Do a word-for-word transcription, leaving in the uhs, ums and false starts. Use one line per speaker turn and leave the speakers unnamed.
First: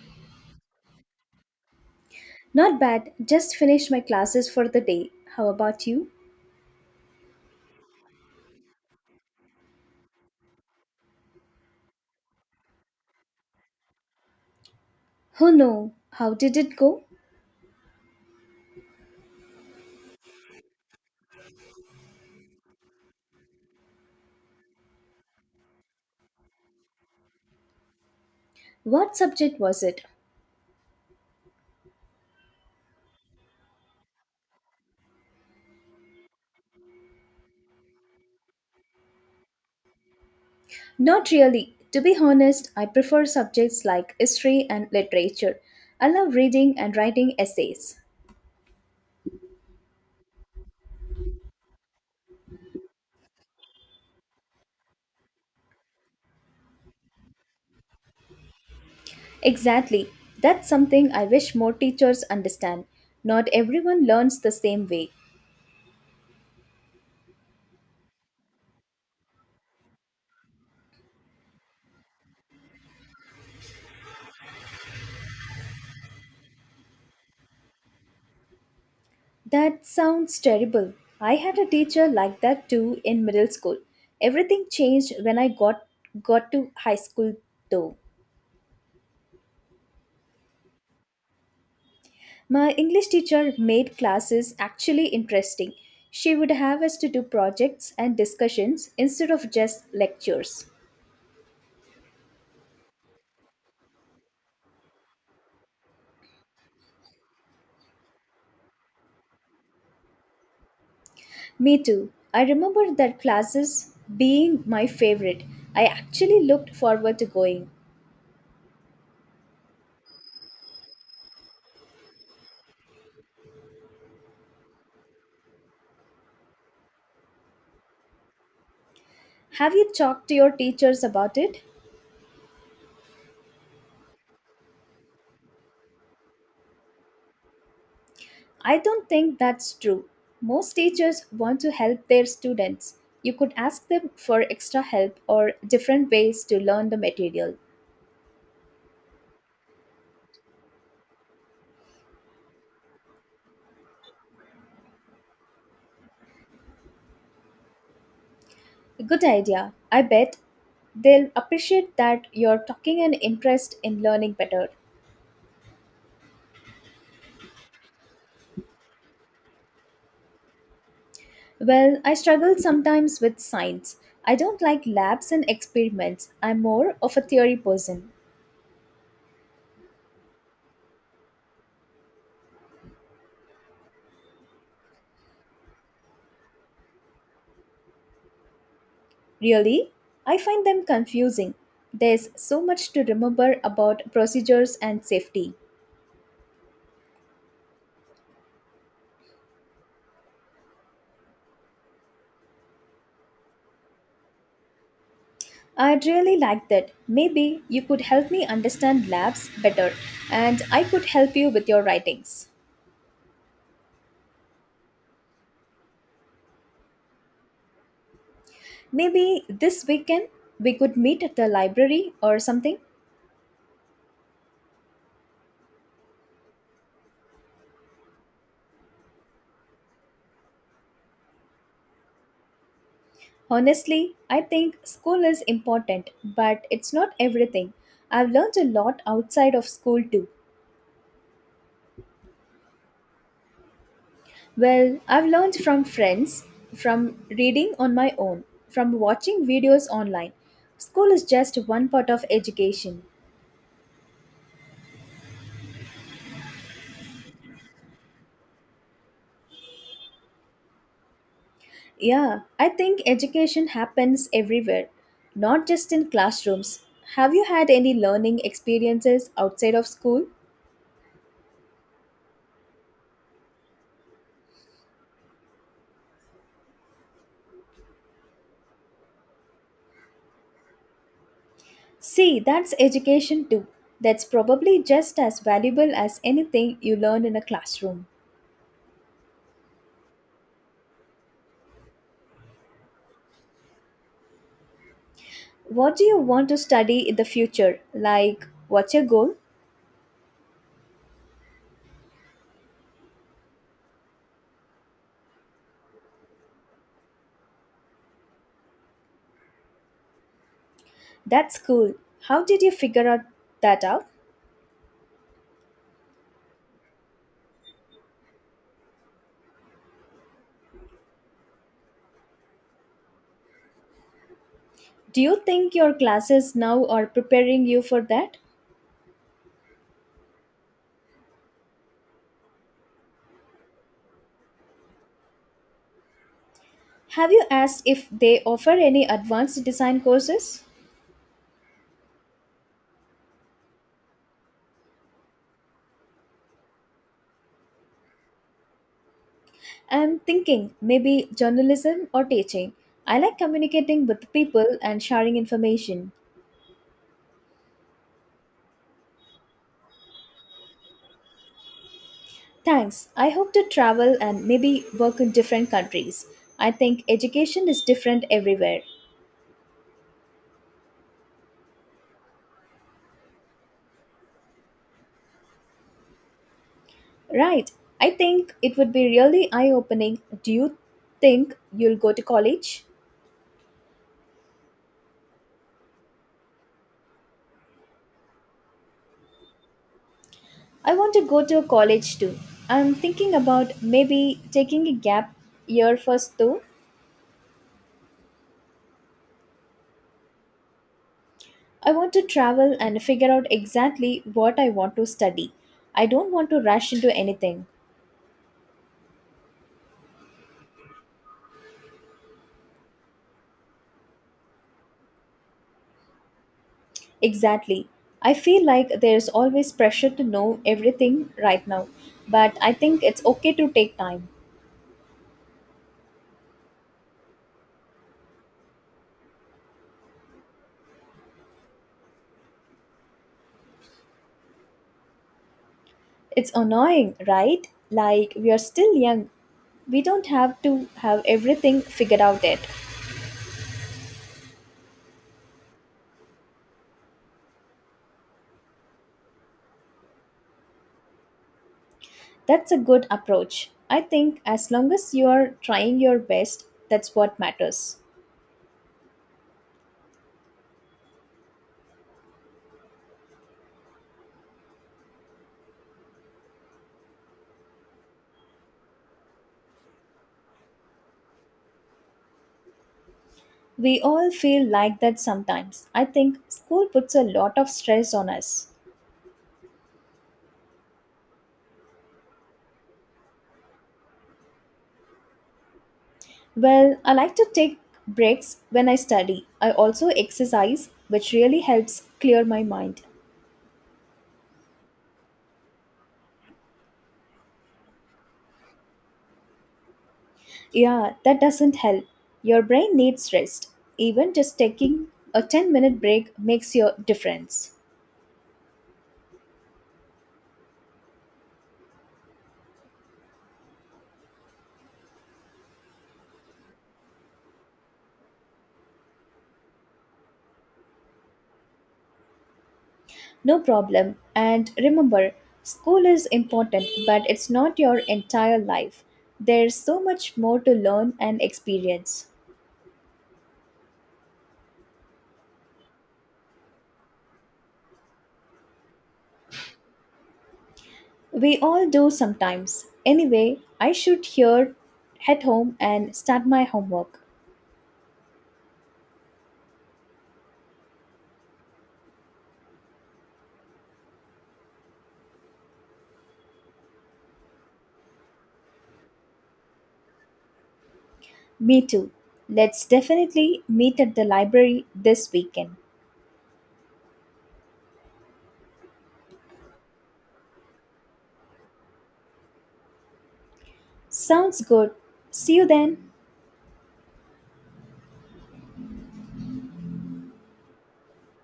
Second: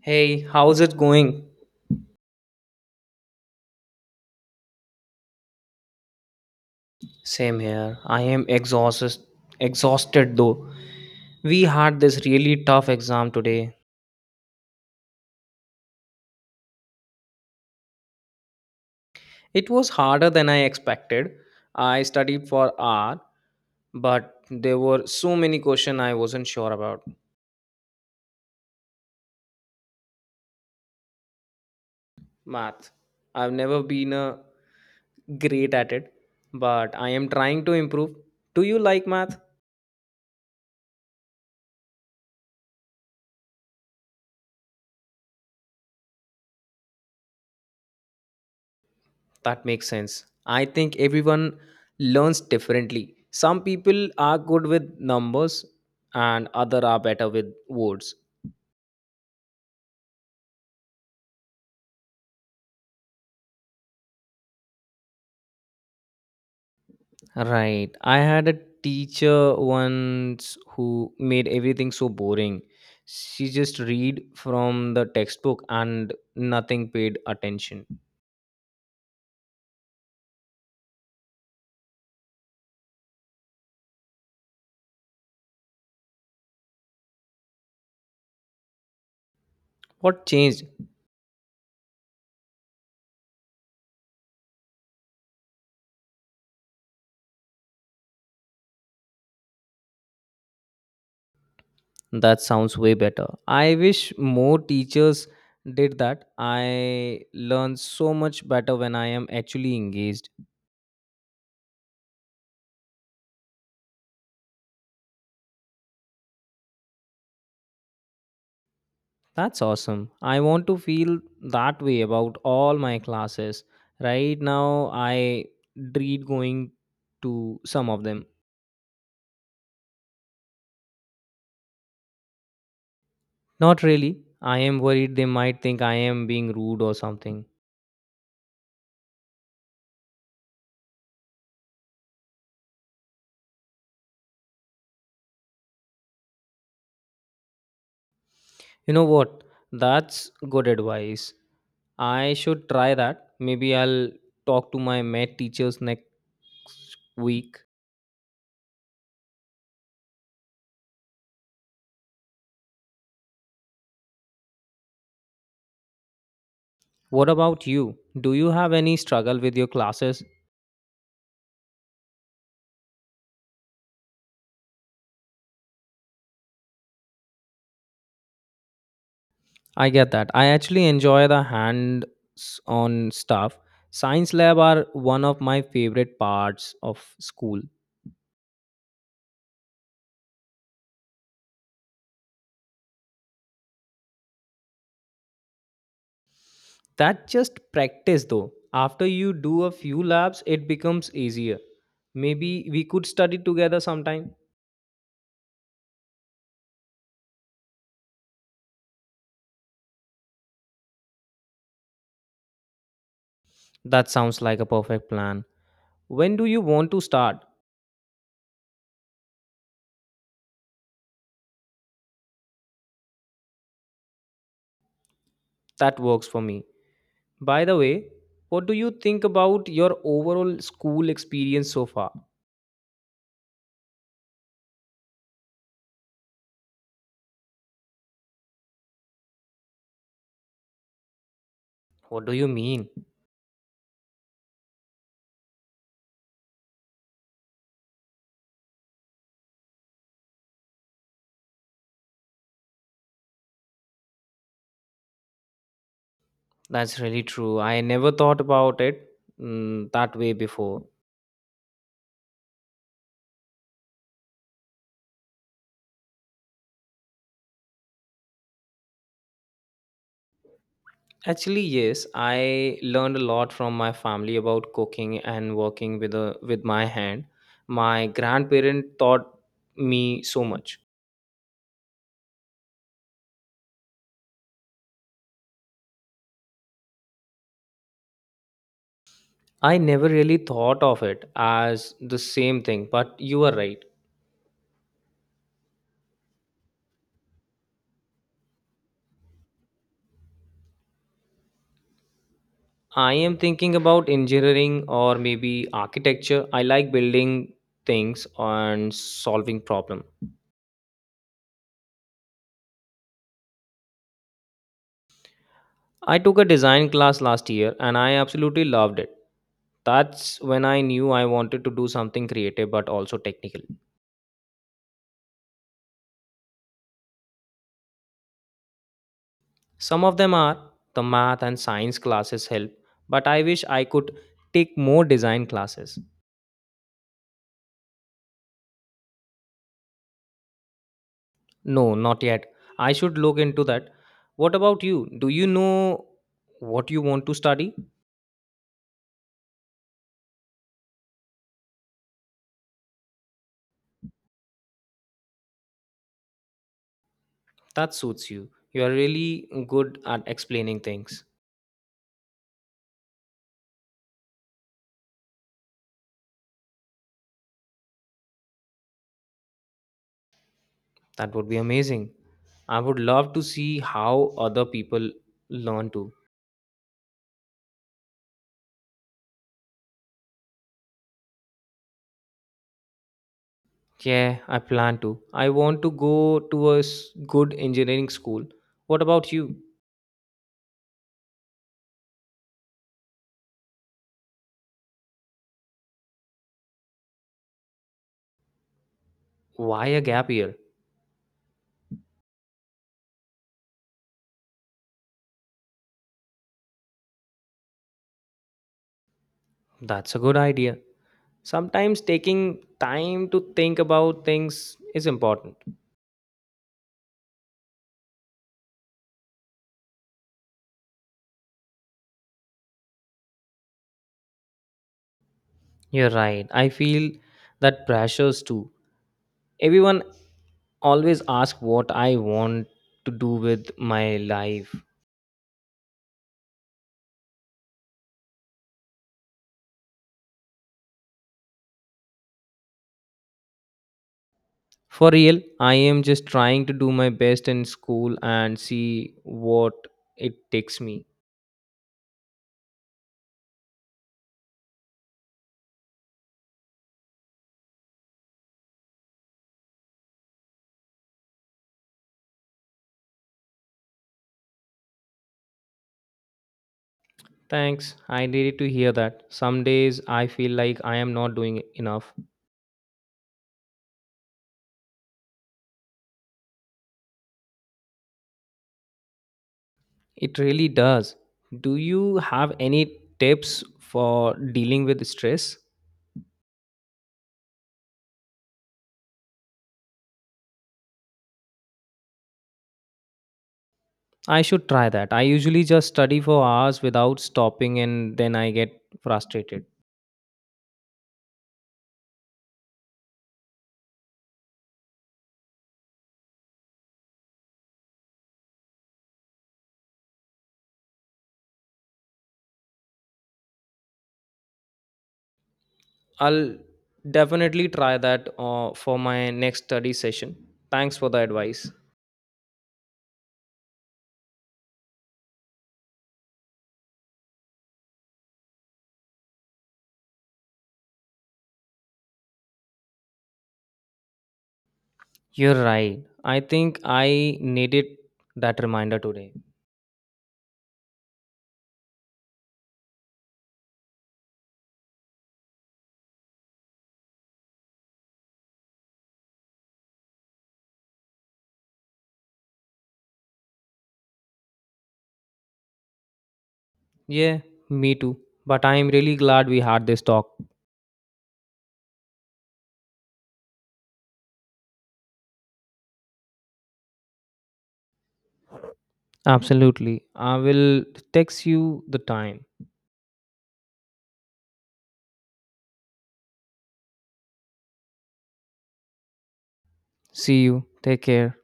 Hey, how's it going?
Not bad, just finished my classes for the day. How about you?
Same here. I am exhausted exhausted though. We had this really tough exam today.
Oh no, how did it go?
It was harder than I expected. I studied for R, but there were so many questions I wasn't sure about.
What subject was it?
Math. I've never been a Great at it, but I am trying to improve. Do you like math?
Not really. To be honest, I prefer subjects like history and literature. I love reading and writing essays.
That makes sense. I think everyone learns differently. Some people are good with numbers and other are better with words.
Exactly. That's something I wish more teachers understand. Not everyone learns the same way.
Right. I had a teacher once who made everything so boring. She just read from the textbook and nothing paid attention.
That sounds terrible. I had a teacher like that too in middle school. Everything changed when I got got to high school though.
What changed?
My English teacher made classes actually interesting. She would have us to do projects and discussions instead of just lectures.
That sounds way better. I wish more teachers did that. I learn so much better when I am actually engaged.
Me too. I remember that classes being my favorite. I actually looked forward to going.
That's awesome. I want to feel that way about all my classes. Right now, I dread going to some of them.
Have you talked to your teachers about it?
Not really. I am worried they might think I am being rude or something.
I don't think that's true. Most teachers want to help their students. You could ask them for extra help or different ways to learn the material.
You know what? That's good advice. I should try that. Maybe I'll talk to my med teachers next week.
Good idea. I bet they'll appreciate that you're talking an interest in learning better.
What about you? Do you have any struggle with your classes?
Well, I struggle sometimes with science. I don't like labs and experiments. I'm more of a theory person.
I get that. I actually enjoy the hands on stuff. Science lab are one of my favorite parts of school.
Really? I find them confusing. There's so much to remember about procedures and safety.
That just practice though. After you do a few labs, it becomes easier. Maybe we could study together sometime.
I'd really like that. Maybe you could help me understand labs better and I could help you with your writings.
That sounds like a perfect plan. When do you want to start?
Maybe this weekend we could meet at the library or something.
That works for me. By the way, what do you think about your overall school experience so far?
Honestly, I think school is important, but it's not everything. I've learned a lot outside of school too.
What do you mean?
Well, I've learned from friends, from reading on my own, from watching videos online. School is just one part of education.
That's really true. I never thought about it mm, that way before.
Yeah, I think education happens everywhere, not just in classrooms. Have you had any learning experiences outside of school?
Actually, yes, I learned a lot from my family about cooking and working with a with my hand. My grandparent taught me so much.
See, that's education too. That's probably just as valuable as anything you learned in a classroom.
I never really thought of it as the same thing, but you are right.
What do you want to study in the future? Like, what's your goal?
I am thinking about engineering or maybe architecture. I like building things and solving problem.
That's cool. How did you figure out that out?
I took a design class last year and I absolutely loved it. That's when I knew I wanted to do something creative but also technical.
Do you think your classes now are preparing you for that?
Some of them are the math and science classes help, but I wish I could take more design classes.
Have you asked if they offer any advanced design courses?
No, not yet. I should look into that. What about you? Do you know what you want to study?
I'm thinking maybe journalism or teaching. I like communicating with people and sharing information.
That suits you. You are really good at explaining things.
Thanks. I hope to travel and maybe work in different countries. I think education is different everywhere.
That would be amazing. I would love to see how other people learn too.
Right. I think it would be really eye opening. Do you think you'll go to college?
Yeah, I plan to. I want to go to a s- good engineering school. What about you?
I want to go to a college too. I'm thinking about maybe taking a gap year first though.
Why a gap year?
I want to travel and figure out exactly what I want to study. I don't want to rush into anything.
That's a good idea. Sometimes taking time to think about things is important.
Exactly. I feel like there's always pressure to know everything right now, but I think it's okay to take time.
You're right. I feel that pressures too. Everyone always ask what I want to do with my life.
It's annoying, right? Like, we are still young. We don't have to have everything figured out yet.
For real, I am just trying to do my best in school and see what it takes me.
That's a good approach. I think as long as you are trying your best, that's what matters.
Thanks. I needed to hear that. Some days I feel like I am not doing enough.
We all feel like that sometimes. I think school puts a lot of stress on us.
It really does. Do you have any tips for dealing with stress?
Well, I like to take breaks when I study. I also exercise, which really helps clear my mind.
I should try that. I usually just study for hours without stopping and then I get frustrated.
Yeah, that doesn't help. Your brain needs rest. Even just taking a ten minute break makes your difference.
I'll definitely try that uh, for my next study session. Thanks for the advice.
No problem. And remember, school is important, but it's not your entire life. There's so much more to learn and experience.
You're right. I think I needed that reminder today.
We all do sometimes. Anyway, I should here head home and start my homework.
Yeah, me too. But I am really glad we had this talk.
Me too. Let's definitely meet at the library this weekend.
Absolutely. I will text you the time.
Sounds good. See you then.
See you. Take care.